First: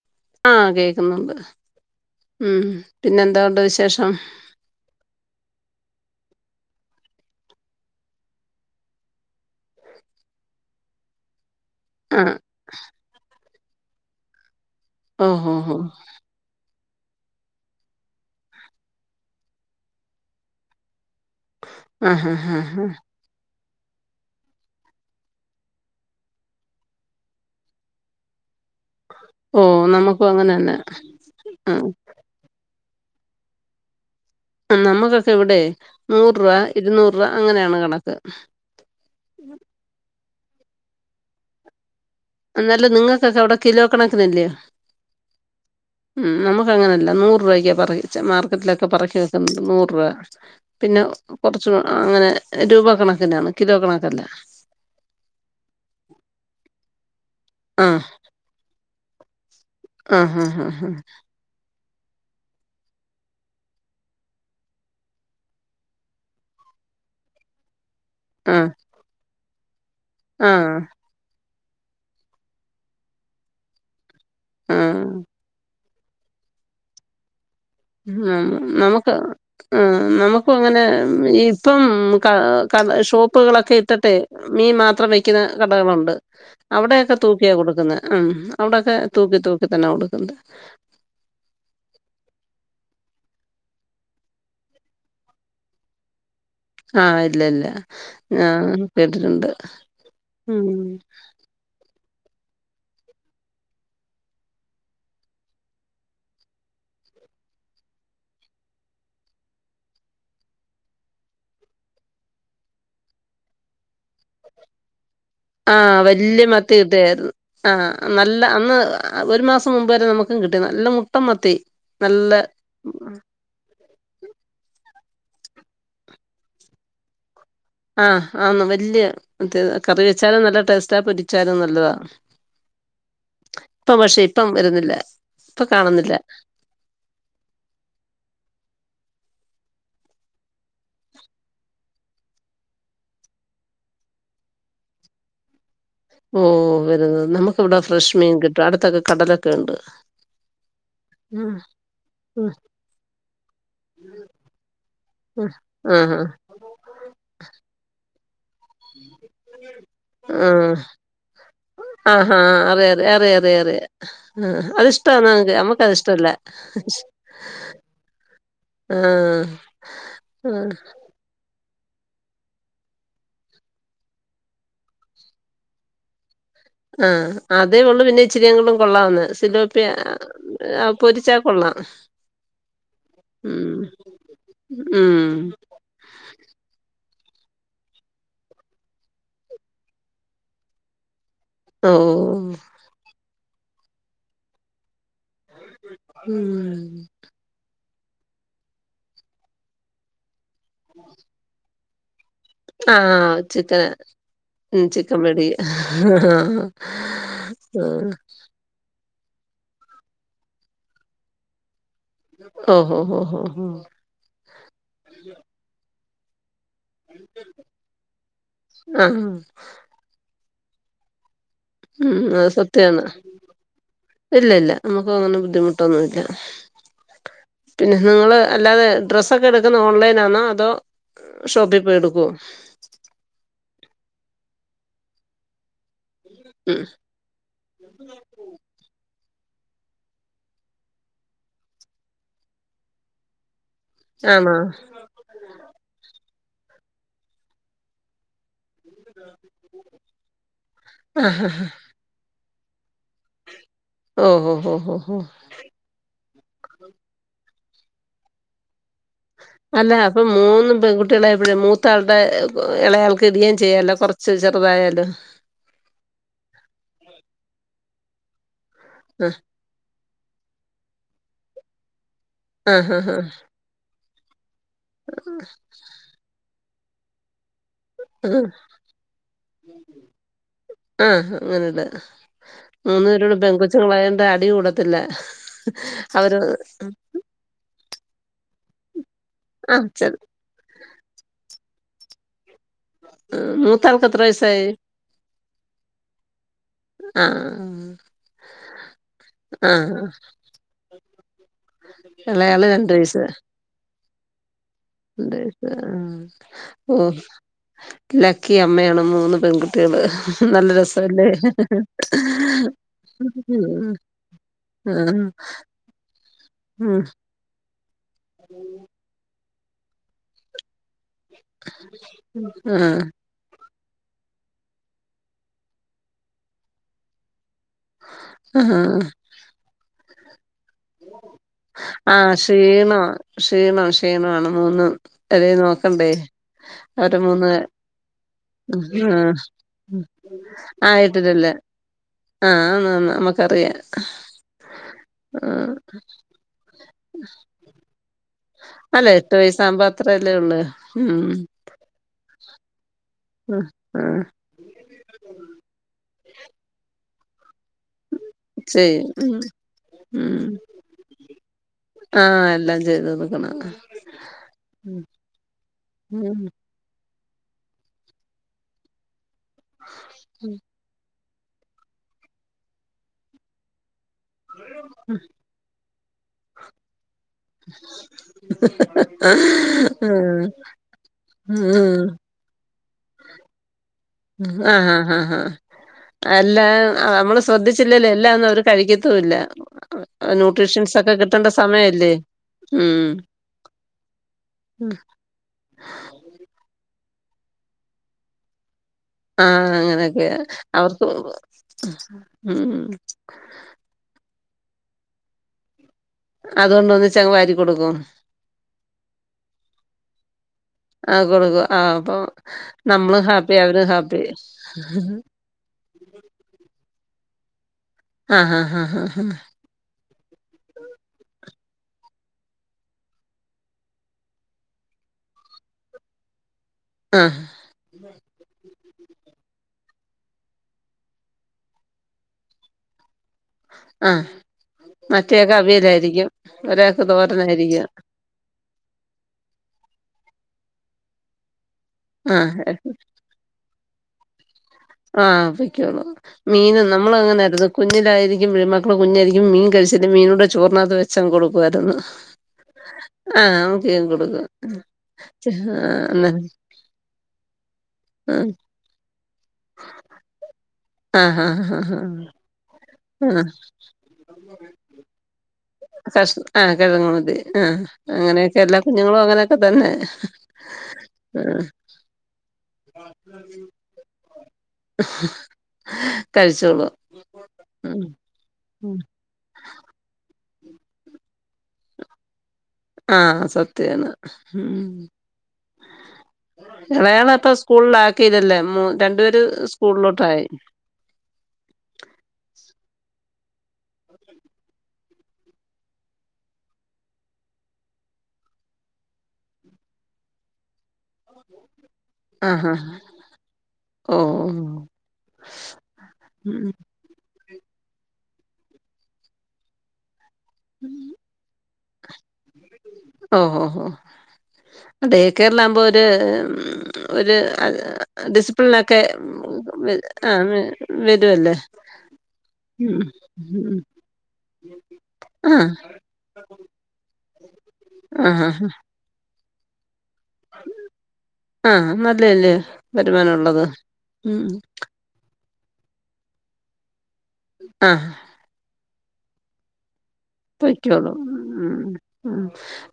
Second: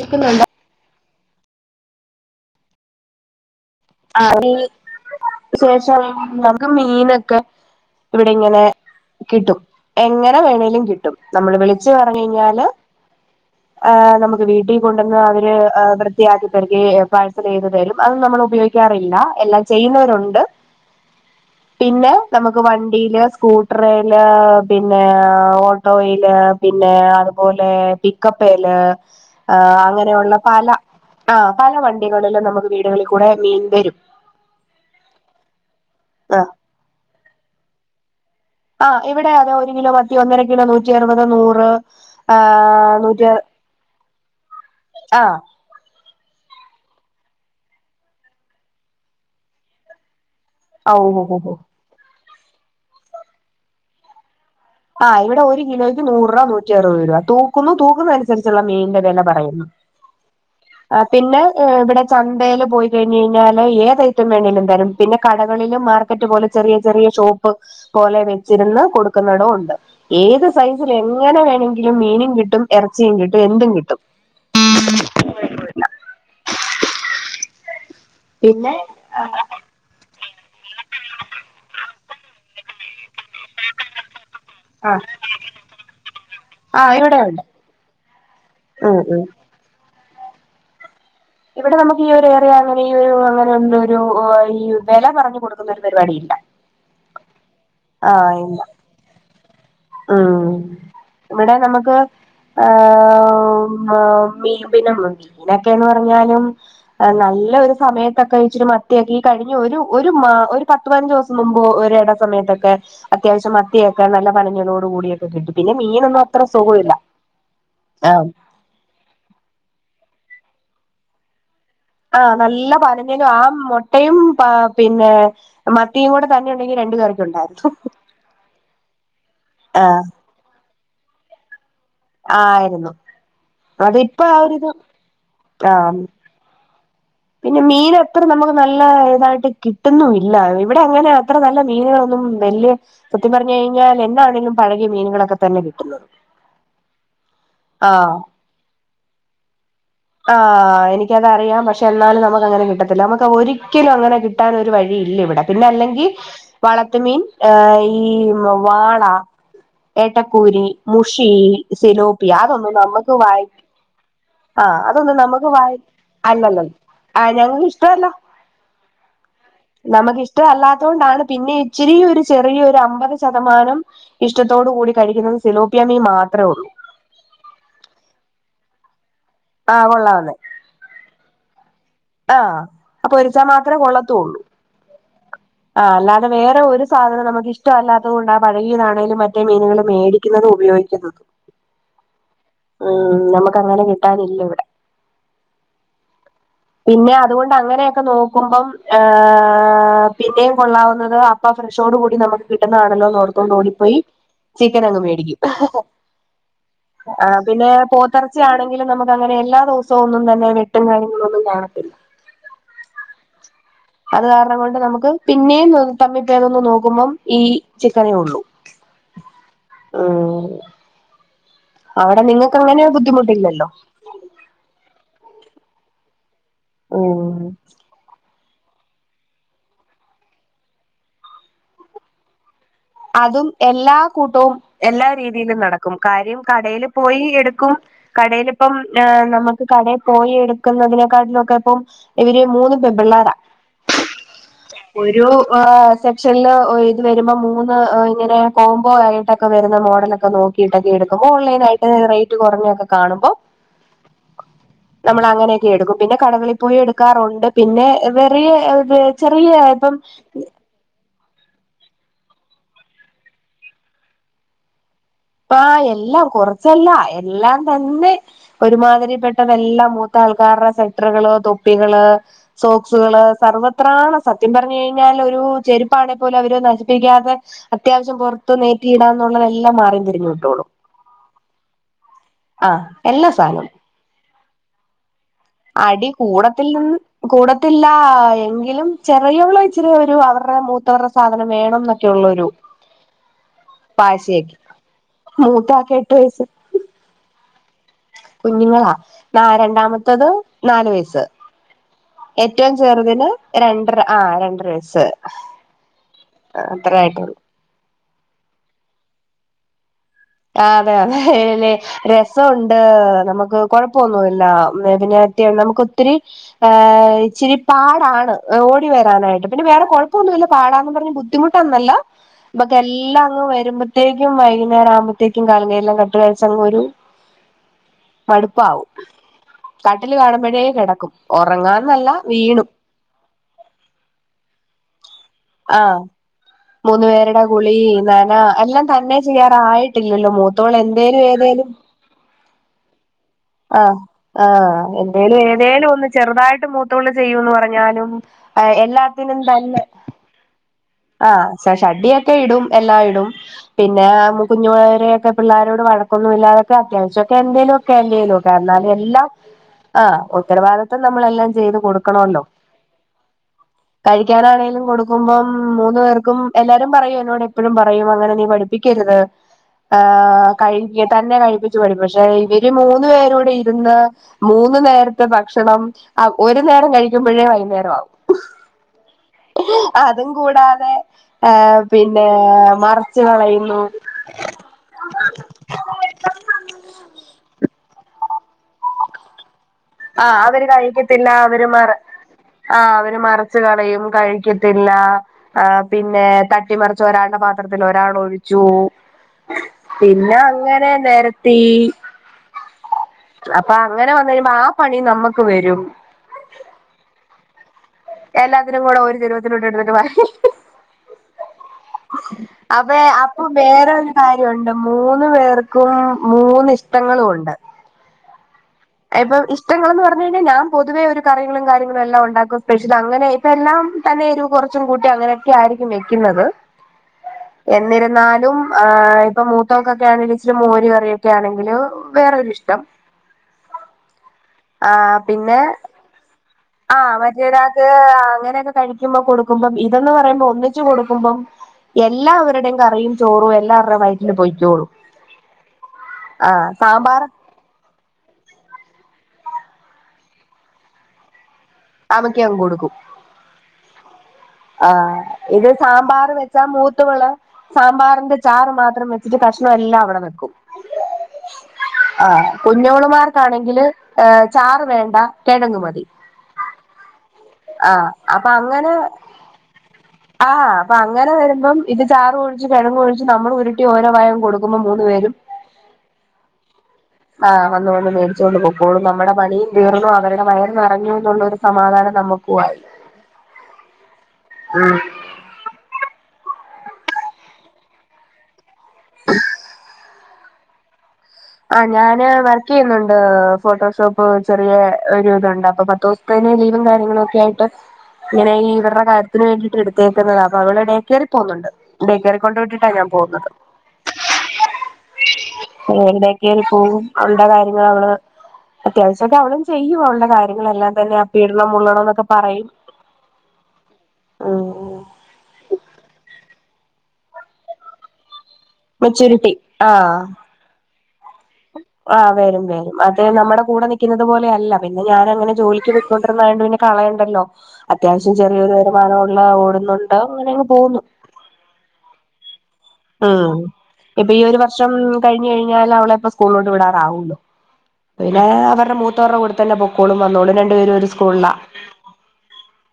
കേക്കുന്നുണ്ടോ ആഹ് കേക്കുന്നുണ്ട് ഉം പിന്നെ എന്തോണ്ട് വിശേ ആഹ് മീൻ വിശേഷം നമുക്ക് മീനൊക്കെ ഇവിടെ ഇങ്ങനെ കിട്ടും എങ്ങനെ വേണേങ്കിലും കി ട്ടും നമ്മള് വിളിച്ച് പറഞ്ഞ് ആഹ് കഴിഞ്ഞാല് ഏഹ് നമുക്ക് വീട്ടിൽ കൊണ്ടന്ന് ഓഹ് അവര് ഓഹ് ഓഹ് വൃത്തിയാക്കിത്തർ പാഴ്സൽ ചെയ്ത് തരും അത് നമ്മൾ ഉപയോഗി അറിയില്ല എല്ലാം ചെയ്യുന്നവരുണ്ട് പിന്നെ ആഹ് ആഹ് നമുക്ക് ആഹ് ആഹ് വണ്ടിയില് സ്കൂ ട്രെയിനില് പിന്നെ ഓട്ടോയില് പിന്നെ അതുപോലെ പിക്കപ്പയില് ആഹ് ഓഹ് നമുക്കും അങ്ങനെയുള്ള പല അങ്ങനെന്നെ ആഹ് പല വണ്ടി [unintelligible] നമുക്ക് വീടുകളിൽ കൂടെ മീൻ വരും. നമ്മക്കൊക്കെ ഇവടെ നൂറ് ആ രൂപ ഇരുന്നൂറ് രൂപ അങ്ങനെയാണ് കണക്ക്. ആഹ് ഇവടെ അതെ ഒരു കിലോ മത്തി ഒന്നര കിലോ നൂറ്റി അറുപത്, നൂറ് എന്നല്ല ആഹ് നൂറ്റി നിങ്ങൾക്കൊക്കെ അവടെ കിലോ കണക്ക്നല്ലേ? ആഹ് ഉം നമ്മക്ക് അങ്ങനെല്ല നൂറ് രൂപയ്ക്കാ പറിച്ച മാർക്കറ്റിലൊക്കെ പറക്കി വെക്കുന്നുണ്ട് നൂറ് രൂപ ഓ പിന്നെ ഹോ ഹോ ഹോ കൊറച്ച് അങ്ങനെ രൂപ കണക്കിനാണ് കിലോ കണക്കല്ല. ആഹ് ഇവടെ ഒരു കിലോയ്ക്ക് നൂറ് രൂപ, നൂറ്റി അറുപത് രൂപ തൂക്കുന്നു ആഹ് തൂക്കുന്ന അ നുസരിച്ചുള്ള മീന്റെ വെല പറയുന്നു ആഹ് ആഹ് ഏഹ് പിന്നെ ഹ് ഇവടെ ചന്തേൽ പോയി കഴിഞ്ഞ് കഴിഞ്ഞാല് ഏത ഐറ്റം വേണേലും തരും പിന്നെ കടകളിലും മാർക്കറ്റ് പോലെ ചെറിയ ചെറിയ ഷോ പൊ പോലെ ആഹ് വെച്ചിരുന്ന കൊടുക്കുന്നടോ ഉണ്ട് ഏത് ആഹ് ആഹ് സൈസില അങ്ങനെ വേണങ്കിലും മീനും കിട്ടും എറച്ചിം കിട്ടും എന്തും കിട്ടും. ഉം ഉം പിന്നെ നമുക്ക് ഉം നമുക്ക് അങ്ങനെ ഇപ്പം ക ക ഷോ ഉപ്പുകളൊക്കെ ഇട്ടിട്ട് മീൻ ആഹ് മാത്രം വയ്ക്കുന്ന കടകളുണ്ട്. ആഹ് അവടെയക്കെ ഇവിടെ ഉണ്ട് തൂക്കിയാ കൊടുക്കുന്നേ ഉം അവടെക്കെ ഉം ഉം തൂക്കി തൂക്കി തന്നെ കൊടുക്കുന്നത്. ഇവിടെ നമുക്ക് ഈ ഒരു എറിയ അങ്ങനെ ഈ ഒരു അങ്ങനെ എന്ത് ഒരു ഹേ ഈ വെല പറഞ്ഞു കൊടുക്കുന്ന ഒരു പരിപാടി ഇല്ല. ആഹ് ഇല്ല ല്ല ആഹ് കേട്ടിട്ടുണ്ട് ഉം ഇവടെ നമ്മക്ക് ഹേ മ മീ പിന്നെ മീനൊക്കെങ്ങ് പ റഞ്ഞാലും നല്ല ഒരു സമയത്തൊക്കെ ഇച്ചിരി മത്തിയക്കെ ഈ കഴിഞ്ഞ ഒരു ഒരു മാ ഒരു പ ത്തുപതിനഞ്ച് ദിവസം മുമ്പ് ഒരിട സമയത്തൊക്കെ അത്യാവശ്യം മത്തിയൊക്കെ നല്ല പനഞ്ഞളോട് കൂടി ആഹ് വല്യ മത്തി കിട്ടായിരുന്നു ആഹ് നല്ല അന്ന് ആഹ് ഒരു മാസം മുമ്പ് വരെ നമുക്കും കിട്ടി നല്ല മുട്ട മത്തി. ആഹ് നല്ല പലഞ്ഞിലും ആഹ് മൊ ട്ടയും പ്പ പിന്നെ മത്തിയും കൂടെ തന്നെ ഉണ്ടെങ്കിൽ രണ്ടു പേർക്കെ ഉണ്ടായിരുന്നു. ആഹ് ആന്ന് വല്യേ ആഹ് കറി വെച്ചാലും നല്ല ടേസ്റ്റാ പൊരിച്ചാലും നല്ലതാ. ആയിരുന്നു ഇപ്പൊ പക്ഷെ അതിപ്പോ ആ ഇപ്പം ഒരിത് വരുന്നില്ല ഇപ്പൊ ആ കാണുന്നില്ല. പിന്നെ മീൻ അത്ര നമുക്ക് നല്ല ഇതായിട്ട് കിട്ടുന്നുല്ല ഇവിടെ അങ്ങനെ അത്ര നല്ല മീനുകളൊന്നും വെല്യേ സത്യം പറഞ്ഞ് കഴിഞ്ഞാ എന്നാണെങ്കിലും പഴകിയ മീനുകളൊക്കെ തന്നെ കിട്ടുന്നത്. ഓഹ് വരുന്നത് നമുക്ക് ഇവടെ ആഹ് ഫ്രഷ് മീൻ കിട്ടും അടുത്തൊക്കെ കടലൊക്കെ ഉണ്ട്. ആഹ് എനിക്കത ഉം അറിയാം പക്ഷെ എന്നാലും നമുക്ക് ഉം അങ്ങനെ കിട്ടത്തില്ല. നമക്ക് ഒരിക്കലും അങ്ങനെ കി ട്ടാനും ഒരു വഴിയില്ല ഇവിടെ പിന്നെ അല്ലെങ്കി ആഹ് വളത്ത മീൻ ഏഹ് ഈ മൊ വാള, ഏട്ടക്കൂരി, ആഹ് മുഷി, സെലോപ്പി ആഹാ അതൊന്നും അറിയ അറിയ നമുക്ക് അറിയ വായി അറിയ അറിയ ആഹ് അതൊന്നും അതിഷ്ടാണ് നമുക്ക് വായി നമ്മുക്കത് ഇഷ്ടല്ല അല്ലല്ല ആഹ് ഞങ്ങൾക്ക് ഇഷ്ടല്ല. ആഹ് നമക്ക് ഇഷ്ട ആഹ് അല്ലാത്ത കൊണ്ടാണ് പിന്നെ ഇച്ചിരി ഒരു ചെറിയ ഒരു അമ്പത് ശതമാനം ഇഷ്ടത്തോടു കൂടി കഴിക്കുന്നത് സിലോപ്പിയ മീൻ മാത്രേ ഉള്ളൂ. ആഹ് അതേ ഉള്ളു പിന്നെ ഇച്ചിരിങ്ങളും കൊള്ളാവുന്ന സിലോപ്പ്യ. ആഹ് കൊള്ളാവുന്നെ പൊരിച്ചാ കൊള്ളാം ആഹ് അപ്പൊ പൊരിച്ചാ ഉം മാത്രേ കൊള്ളത്തള്ളൂ. ഉം ആഹ് അല്ലാതെ വേറെ ഒരു സാധനം നമുക്ക് ഇഷ്ട അല്ലാത്തത് കൊണ്ടാ പഴകിയയിലാണേലും മറ്റേ മീനുകൾ മേടി ക്യുന്നത് ഉപയോഗിക്കുന്നത് ഓ ഉം നമുക്ക് അങ്ങനെ കിട്ടാനില്ല ഇവിടെ ഉം പിന്നെ അതുകൊണ്ട് അങ്ങനെയൊക്കെ നോക്കുമ്പം ഹ പിന്നെയും കൊള്ളാവുന്നത് അപ്പ ഫ്ര ഷോട് കൂടി നമുക്ക് കിട്ടുന്ന ആണല്ലോ ആഹ് ന്നോർത്തോണ്ട് ചിക്കന് ഓടിപ്പോയി ചിക്കൻ ഉം അങ്ങ് മേടിക്ക്യും. മേടി ആഹ് ആ പിന്നെ പോത്തറ ആണെങ്കിലു നമുക്ക് അങ്ങനെ എല്ലാ ദിവസവും ഒന്നും തന്നെ മെട്ടും കാര്യങ്ങളൊന്നും കാണത്തില്ല. ഒ ഓ ഓ ഓ ഓ അത് കാര്ണം കൊണ്ട് നമുക്ക് പിന്നെയും തമ്മി പേരൊന്നും നോക് ക്കുമ്പം ഈ ചിക്കനേ ഒള്ളു. ആഹ് ഏഹ് ഉം അത് അങ്ങനെ സത്യാണ് ബുദ്ധിമുട്ടില്ലല്ലോ ഇല്ല ഇല്ല നമുക്ക് അങ്ങനെ ബുദ്ധിമുട്ടൊന്നു ഇല്ല ഉം നിങ്ങൾ അല്ലാതെ ഡ്രസ്സൊക്കെ എടുക്കുന്ന ഓൺലൈനാണോ അതോ ഷോപ്പിൽ പോയി എടുക്കോ. അതും എല്ലാ കൂട്ടവും എല്ലാ രീതിയിലും നടക്ക് കാര്യം ഉം കടേല് പോയി എടുക്കും. കടേല് ഇപ്പം നമക്ക് കടേ പോയി എടുക്കുന്നതിനെക്കാട്ടിലും ഒക്കെ ഇപ്പം ഇവര് മൂന്ന് പെൺ പിള്ളാരാ. ആണൊ ഒരു സെക്ഷനില് ഇത് വരുമ്പോ മൂന്ന് ഇങ്ങനെ കോമ്പൊ ആയിട്ടൊക്കെ വരുന്ന മോഡലൊക്കെ നോക്കീട്ടൊക്കെ എടുക്കും. ആഹ് ഓൺലൈനായിട്ട് റേയ്റ്റ് കൊറഞ്ഞൊക്കെ കാണുമ്പ ഓ ഓ ഓ ഓ ഓ അങ്ങനെയൊക്കെ എടുക്കും. പിന്നെ കടകളി പോയി എടുക്കാറുണ്ട്. പിന്നെ വെറിയ ചെറിയ ഇപ്പം ഒന്നും പെൺങ്കു കുട്ട്യേളെ എവിടെ മൂത്താളുടെ ഇളയാൾക്ക് ഇടുകയും ചെയ്യാലോ കൊറച്ച് ചെറുതായാലും. അപ്പാ എല്ലാം കൊറച്ചല്ല എല്ലാം തന്നെ ഒരുമാതിരി ആഹ് പെട്ടെന്ന് എല്ലാം മൂ ത്താൾക്കാരുടെ സെറ്ററുകള്, തൊപ്പികള്, ആഹ് ആഹ് സോക്സുകള്, സർവ എത്രാണ് സത്യം പറഞ്ഞു കഴിഞ്ഞാൽ ഒരു ചെരുപ്പാണെ പോലെ അവര് നശിപ്പിക്കാതെ അത്യാവശ്യം പുറത്തു ആഹ് നേറ്റിയിടാന്ന എന്നുള്ളത എല്ലാം മാറി തിരിഞ്ഞു കിട്ടുള്ളൂ ആഹ് അങ്ങനെല്ല ആഹ് മൂന്ന് എല്ലാ പേരോട് പെൺകൊച്ച സാധനവും ങ്ങള [unintelligible] ന്റ അടി കൂടത്തില്ല അടി അവര് കൂടത്തിൽ നിന്ന് കൂടത്തില്ല. എങ്കിലും ചെറിയവള് ആഹ് ഇച്ചിരി ചെ ഒരു അവർ മൂത്തവർടെ സാധനം വേണം എന്നൊക്കെ ഉള്ളൊരു മൂത്താൾക്ക് എത്ര പാശയക്ക വയസ്സായി മൂത്താക്ക് എട്ട് വയസ്സ് ആഹ് കുഞ്ഞുങ്ങളാ ന ആഹ് രണ്ടാമത്തത് നാാലു വയസ്സ്. ഇളയാള് ഏറ്റവും രണ്ട് വയസ്സ് ചെറുതിന് രണ്ടര ആഹ് രണ്ടര വയസ്സ്. രണ്ട് വയസ്സ് ആഹ് അത്ര ഓഹ് ആയിട്ടൊള്ളു. ലക്കി അമ്മയാണ് മൂന്ന് പെൺട്ട്യേള് ആ അതെ അതെ രസ ഉണ്ട് നമുക്ക് ഉം കൊഴപ്പൊന്നുല്ല ആഹ് [unintelligible] നമുക്ക് ഒത്തിരി ഉം ഇച്ചിരി പാടാണ് ഓടി വ ക്കാനായിട്ട്. പിന്നെ വേറെ കുഴപ്പൊന്നുല്ല പാടാന്ന് പറ്ഞ്ഞ് ബുദ്ധിമുട്ടൊന്നല്ല [unintelligible] ബക്ക് ആഹ് എല്ല ങ് വരുമ്പത്തേക്കും വൈന്നാരം ആകുമ്പത്തേക്കും കാലങ്ങല്ലാം കട്ടുകഴസങ്ങ് ഒരു ആഹ് മടുപ്പാവും കാട്ടിൽ കാണുമ്പഴേ കെടക്കും ഒറങ്ങാന്നല്ല ആഹ് വീണു. ക്ഷീണം ക്ഷീണം ക്ഷീണാണ് മൂന്നും അല്ല ആഹ് നോക്കണ്ടേ. മൂന്നു അവര പേരുടെ മൂന്ന് കുളി നന എല്ലാം ആ തന്നെ ഉം ചെയ്യാറായിട്ടില്ലല്ലോ മൂത്തോള് എന്തേലും ആയിട്ടിട്ടില്ല. ഏതേലും ആഹ് ആന്ന് ആന്ന് അമ്മ ആഹ് ആഹ് എന്തേലും ആഹ് ഏതേലും ഒന്ന് ചെറുതായിട്ട് മൂത്തോള് ചെയ്യൂന്ന് പറഞ്ഞാലും. ആ അല്ല എട്ട് എല്ലാത്തിനും തന്നെ. വയസ്സാകുമ്പോ അത്രല്ലേ ഉള്ളേ. ആഹ് ഷഡിയൊക്കെ ഇടും എല്ലാം ഇടും ആഹ് പിന്നെ ആഹ് മു കുഞ്ഞുവരെയക്കെ പിള്ളരോട് വഴക്കൊന്നും ഇല്ലാതൊക്കെ അത്യാവശ്യോക്കെ എന്തേലും. ല്ല നോക്ക എന്നാലും ചെയ്യും എല്ലാം ഉം ആഹ് ഉം ഉത്തരവാദിത്തം നമ്മളെല്ലാം ചെയ്ത് കൊടുക്കണല്ലോ. ആഹ് എല്ലാം ചെയ്തൊടുക്കണം. കഴിക്കാനാണെലും കൊടുക്കുമ്പം. മൂന്നു ഉം പേർക്കും ഉം എല്ലാരും പറയും എനോട്‌ എപ്പഴും പറയും അങ്ങനെ നീ പഠിപ്പിക്കരുത്. ആ കഴികതന്നെ കഴിപ്പിച്ചു പടി പക്ഷെ ഇവര് മൂന്നു പേര്ഇവിടെ ഇരുന്ന്. മൂന്ന് നേരത്തെ ഭക്ഷണംഅഒരു നേരം കഴി ക്കു മ്പഴേ വൈന്നേര ആവും അ അതും കൂടാതെ ആ പിന്നെ മറിച്ച് കളയുന്നു. ആ ആആഹ് ആ അല്ല നമ്മള് ശ്രദ്ധിച്ചില്ലേലെ എല്ലാ ഒന്നും അവര് കഴിക്കത്തൂല്ലാ. ആ അവര് കഴിക്കത്തില്ല അവര് മറ ആ ഉം അവര് മറച്ച് കളയും കഴിക്കത്തില്ല. ആ പിന്നെ തട്ടിമറിച്ച് ഒരാളുടെ പാത്രത്തില് ഒരാള് ഒഴിച്ചു. ആ അങ്ങനൊക്കെ പിന്നെ അവ് അങ്ങനെ സൂ നെരത്തി ഉം അപ്പൊ അങ്ങനെ വന്നഴിയുമ്പോ ആ പണി നമ്മക്ക് വരും. അതുകൊണ്ട് ഒന്നിച്ചങ്ങ് വാരി കൊടുക്കും എല്ലാത്തിനും കൂടെ ഒരു ചെരുവത്തില ആ കൊടുക്കും ആ അപ്പൊ അപ്പേ നമ്മളും അപ്പൊ ഹാപ്പി അവരും വേറരു ഹാപ്പി കാര്യോണ്ട് മൂന്ന് പേർ ക്കും മൂന്നിഷ്ടങ്ങളും ഒണ്ട്. ആ ആ ഹാ ഇപ്പൊ ഇഷ്ടങ്ങളന്ന് പറഞ്ഞു കഴിഞ്ഞാ ഞാൻ പൊതുവെ ഒരു കറിയങ്ങളും കാര്യങ്ങളും എല്ലാം ഒണ്ടാക്കും സ്പെഷ്യൽ അങ്ങനെ ഇപ്പൊ എല്ലാം തന്നെ എ രു കൊറച്ചും കൂട്ടി അങ്ങനെക്കെ ആയിരിക്കും വെക്കുന്നത്. ആ എന്നിരുന്നാലും ഇപ്പൊ മൂത്തോക്കൊക്കെ ആണെ ഇച്ചിരി മോരി കറിയൊക്കെ ആണങ്കിലും. വേറോരു ഇഷ്ടം. ആഹ് ആപിന്നെ പെരികും ആ മറ്റരാക്ക് അങ്ങനെ കഴിക്കുമ്പോ കൊടുക്കുമ്പം ഇതെന്ന് പറയുമ്പോ ഒന്നിച്ച് കൊടുക്കുമ്പോം ആഹ് എല്ലാവരുടെയും കറിയും. ചോറും എല്ലാറുടെ വൈറ്റില് പോയ്ക്കോലും. ആപൊക്കോളു മീന് സാമ്പാർ നമ്മളങ്ങനെ എട്തു കുഞ്ഞിലായിരിക്കും മീൻ മക്കള് കുഞ്ഞായിരിക്കും മീൻ കഴിച്ചിട്ട് മീനോട്‌ ചോറ് നാത് വെച്ചങ് കൊടുക്കുവായിരുന്നു. അവക്ക് ഞാ കൊടുക്കും. ആഹ് അവക്കെയങ് കൊടുക്കും. ആ ഇത് ആഹ് സാമ്പാറ് വെച്ചാ മൂത്തവള് സാമ്പാറിന്റെ ചാറ് മാത്രംമ ഇച്ചിരി കഷ്ണം എല്ലാം അവിടെ വെക്കും. ആഹ് ഹാ ഹാ ഹാ ഹാ ആഹ് കുഞ്ഞോളുമാർക്കാണെങ്കില് ഏ ചാറ് വേണ്ട കിഴങ്ങ് മതി ടസ് ആഹ് കെഴങ്ങ്മതി ആഹ് അപ്പൊ അങ്ങനെയൊക്കെ എല്ലാ അങ്ങനെ കുഞ്ഞുങ്ങളും അങ്ങനെയൊക്കെ തന്നെ ആഹ് അപ്പൊ അങ്ങനെ ആഹ് വരുമ്പം ഇത് ചാറ് ഒഴിച്ച് കിഴങ്ങ് ഒഴിച്ച് നമ്മള് ഉരുട്ടി ഓരോ വായം കൊടുക്കുമ്പോ മൂന്ന് പേരും കഴിച്ചോളും ആഹ് വന്ന് ഉം വന്ന് മേടിച്ചുകൊണ്ട് ഉം പോക്കോളും നമ്മുടെ പണി തീർന്നു അവരുടെ വയറ് നറഞ്ഞു ന്നുള്ളൊരു സമാധാനം നമുക്ക് ആഹ് സത്യാണ് ഉം ഇളയാള അപ്പ സ്കൂൾല് ആക്കിയതല്ലേ മൊ രണ്ടു പേര് സ്കൂളിലോട്ടായി ആഹ് ഞാന് വർക്ക് ചെയ്യുന്നുണ്ട് ഫോട്ടോഷോപ്പ് ചെറിയ ഒരു ഇതുണ്ട് അപ്പൊ പത്തൂസൊ കയിഞ്ഞ് ലീവും കാര്യങ്ങളൊ ഒക്കെ ആയിട്ട് ഇങ്ങനെ ഈ ഇവരുടെ കാര്യത്തിന് വേണ്ടിയിട്ട് എടുത്തേക്കുന്നതാ അപ്പൊ അവിടെ ഡേക്കെയറി പോകുന്നുണ്ട് ടെക്കെയറി കൊണ്ട് ആഹ് ആഹ് വിട്ടിട്ടാ ഞാൻ പോകുന്നത് ഓഹ് ഏഹ് ഡേ ഉം അവളുടെ കാര്യങ്ങള് അത്യാവശ്യൊക്കെ അവളും ചെയ്യുഅവളുടെ കാര്യങ്ങളെല്ലാം തന്നെ അപ്പി ഇടണം മുള്ളണന്നൊക്കേ ഓഹ് ഹോ ഉം ഡേക്കെയേറിലാവുമ്പോ ഒര് ഉം ഒര് ആഹ് ഡിസ്പ്ലിൻ ഒക്കെ ഉം വെര് ആഹ് ഉം വരല്ലേ ആഹ് വരും വരും അത് നമ്മടെ കൂടെ നിക്കുന്നത് പോലെ അല്ല പിന്നെ ഞാനങ്ങനെ ആഹ് ജോലിക്ക് പൊ പൊയ്ക്കൊണ്ടിരുന്നായോണ്ട് പിന്നെ കളയണ്ടല്ലോ അത്യാവശ്യം ആഹ് ചെറിയൊരു [unintelligible] [unintelligible] ഓടുന്നുണ്ട് അങ്ങനെയങ്ങ് പോകുന്നു ആഹ് നല്ലേല്ലേ ഉം ഇപ്പൊ ഈ ഒരു വർഷം കഴിഞ്ഞു കഴിഞ്ഞാല് അവളെ ഇപ്പ സ്കൂളിലോണ്ട് വിടാറാവൂലേ ആഹ് പിന്നേ അവരുടെ മൂത്തവരുടെകൂടെത്തന്നെ പൊക്കോളും വന്നോളും രണ്ടു പേരും ഒരു പൊയ്ക്കോളും സ്കൂൾലാ ഉം ഉം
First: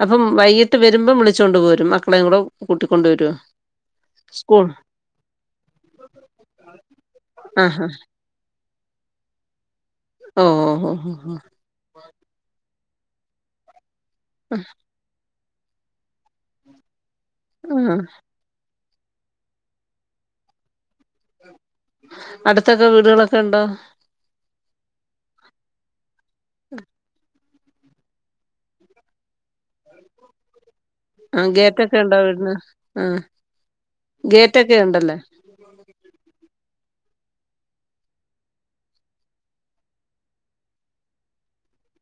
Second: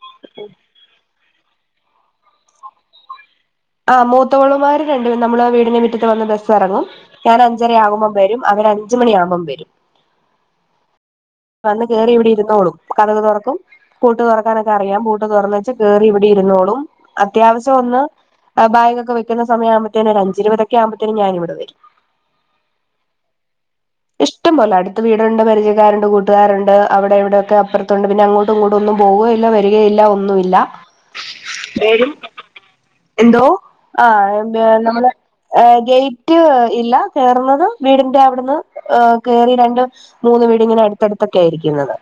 അപ്പം വൈകിട്ട് വരുമ്പം വിളിച്ചോണ്ട് പോരും മക്കളെ കൂടെ കൂട്ടിക്കൊണ്ടരോ ആഹ് മൂത്തോളുമാര് രണ്ട് നമ്മളെ വീടിന്റെ മിറ്റത്ത് വന്ന് ബസ്സ് എറങ്ങും ഞാന് അഞ്ചര ആഹാ ആകുമ്പം വരും അവര് അഞ്ച് മണിയാവുമ്പം വരും ഓഹ് ഹൊ ഹൊ ഹൊ വന്ന് കേറി ഇവിടെ ഇരുന്നോളും കഥക് തൊറക്കും പൂട്ട് തൊറക്കാനൊക്കെ അറിയാം പൂട്ട് തൊറന്ന് ച്ച് കേറി ഇവിടെ ഇരുന്നോളും അത്യാവശ്യം ഓഹ് ആഹ് ഒന്ന് ബാഗൊക്കെവെക്കുന്നസമയ ആവുമ്പത്തേ അഞ്ചേ ഇര് ബത് ആവുമ്പത്തേന് ഞാനിവിടെവരും അടുത്തൊക്കെ വീടുകളൊക്കെണ്ടോ ഇഷ്ടം പോലെ അടുത്ത വീടുണ്ട് പരിചയക്കാരുണ്ട് കൂട്ടുകാരുണ്ട് അവിടെ എവിടെയൊക്കെ അപ്പുറത്തുണ്ട് പിന്നെ അങ്ങോട്ടു ഇങ്ങോ ഒന്നും പോകുകയില്ല വരിക ഇല്ല ഒന്നുല്ല ആഹ് ഗേറ്റൊക്കെ വരും ഉണ്ടോ വീടിന് ആഹ് എന്തോ ആഹ് എന്തേ ഗേറ്റൊക്കെ നമ്മള് ഉണ്ടല്ലേ ഏഹ് ഗെയ്റ്റ് ഇല്ല കേറുന്നത് വീടിന്റെ അവിടുന്ന് കേറി രണ്ട് മൂന്ന് വീടിങ്ങനെ അടുത്തടുത്തൊക്കെ ഇരിക്കുന്നത്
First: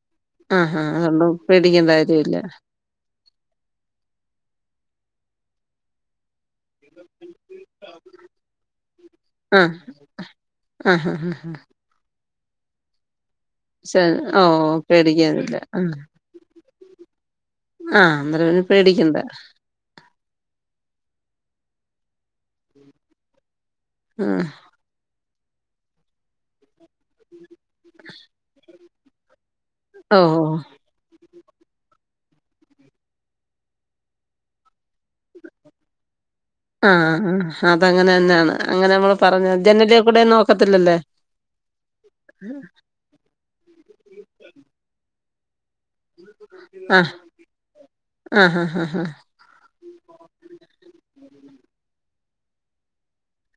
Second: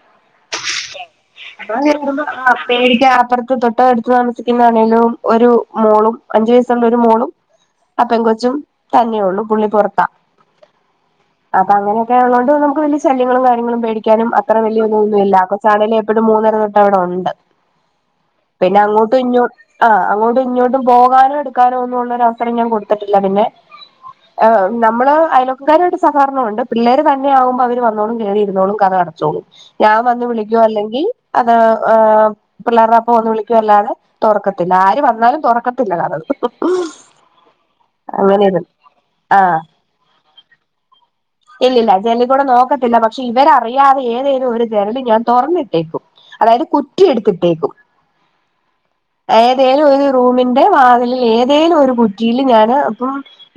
ആഹ് ആഹ് അതുകൊണ്ട് പേടിക്കേണ്ട അങ്ങനുണ്ട്ന്നോ കാര്യമില്ല ആഹ് പേടിക്ക അപ്പുറത്ത് തൊ ട്ടടുത്തു താമസിക്കുന്ന ആണേലും ഒരു മോളും അഞ്ചു വയസ്സുള്ള ഒരു മോളും ആ പെൺകൊച്ചും തന്നെ ഒള്ളു പുള്ളി ആഹ് പൊറത്താ ആഹ് ഹാ ഹാ കേരളോണ്ട് നമക്ക് വല്യേ ശല്യങ്ങളും കാര്യങ്ങളും ശെ പേടിക്കാനും അത്ര ഓഹ് വലിയൊതൊന്നുമില്ല പേടിക്കാനില്ല ആഹ് കൊച്ചാണേല് എപ്പഴും മൂന്നര തൊട്ടവിടെ ഉണ്ട് ആഹ് അന്നേരം പിന്നെ അങ്ങോട്ട് പേടിക്കണ്ട ഇങ്ങോ ആഹ് അങ്ങോട്ടും ഇങ്ങോട്ടും പോകാനോ എടുക്കാനോ ഒന്നും ഉള്ളരു അവസരം ഞാൻ കൊടുത്തിട്ടില്ല പിന്നെ ആഹ് നമ്മള് അയലോക്കക്കാരുയിട്ട് സഹകാരണം ഉണ്ട് പിള്ളേര് തന്നെ ആകുമ്പോ അവര് വന്നോളും കേറിയിരുന്നോളും കതകടച്ചോളൂ ഞാൻ വന്ന് ഓഹ് വിളിക്കു അല്ലെങ്കിൽ അത് അഹ് പിള്ളേരുടെ അപ്പ ഒന്നു വിളിക്കുവ അല്ലാതെ തോറക്കത്തില്ല ആര് വന്നാലും തോറക്കത്തില്ല കതക് ആഹ് ആഹ് അതങ്ങനെ ന്നെയാണ് അങ്ങനെയൊരു അങ്ങനെ നമ്മള് പറഞ്ഞ ആഹ് ജനലിയെ കൂടെ നോക്കത്തില്ലല്ലേ ഇല്ലില്ല ജെനലി കൂടെ നോക്കത്തില്ല പക്ഷെ ഇവരറിയാതെ ഏതേലും ഒരു ജനല് ഞാൻ തോറന്നിട്ടേക്കും അതായത് കുറ്റി ആഹ് എടുത്തിട്ടേക്കും ആഹ് ആഹ് ഏതേലും ഒരു റൂമിന്റെ വാതിലിൽ ഏതേലും ഒരു കുറ്റിയില് ഞാന് അപ്പം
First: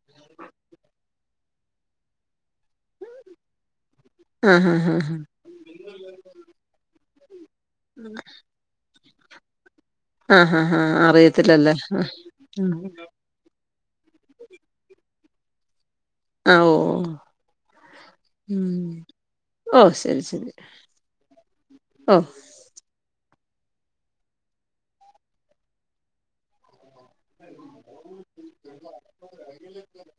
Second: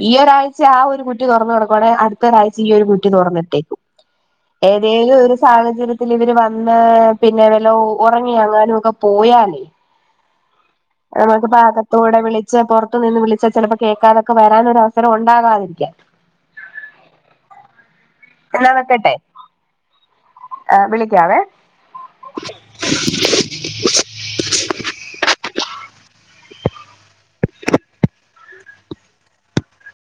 ഈ ഒരാഴ്ച ആ ഒരു കുറ്റി തോറന്നു കടക്കുവാണെങ്കി അടുത്ത ഒരാഴ്ച ച്ച ഈ ഒരു കുറ്റി തുറന്നിട്ടേക്കും ആഹ് ആഹ് ആഹ് ഏതേലും ഒരു സാഹചര്യത്തില് ഇവര് വന്ന് പിന്നെ വല്ലോ ഒറങ്ങി എങ്ങാനും ഒക്കെ പോയാലേ അഹ അഹ അഹ [unintelligible] ഭാകത്തൂടെ വിളച്ച് പോറത്തു നിന്ന് വിളിച് ചെലപ്പോ കേക്കാതെ ക്കെ വരാനോരഅവസരം ഉണ്ടാകാതിരിക്കാം ആവോ ഉം എന്നാ വെക്കട്ടെ ഓഹ് ശരി ശരി വിളിക്കാവേ ഓ [inaudible]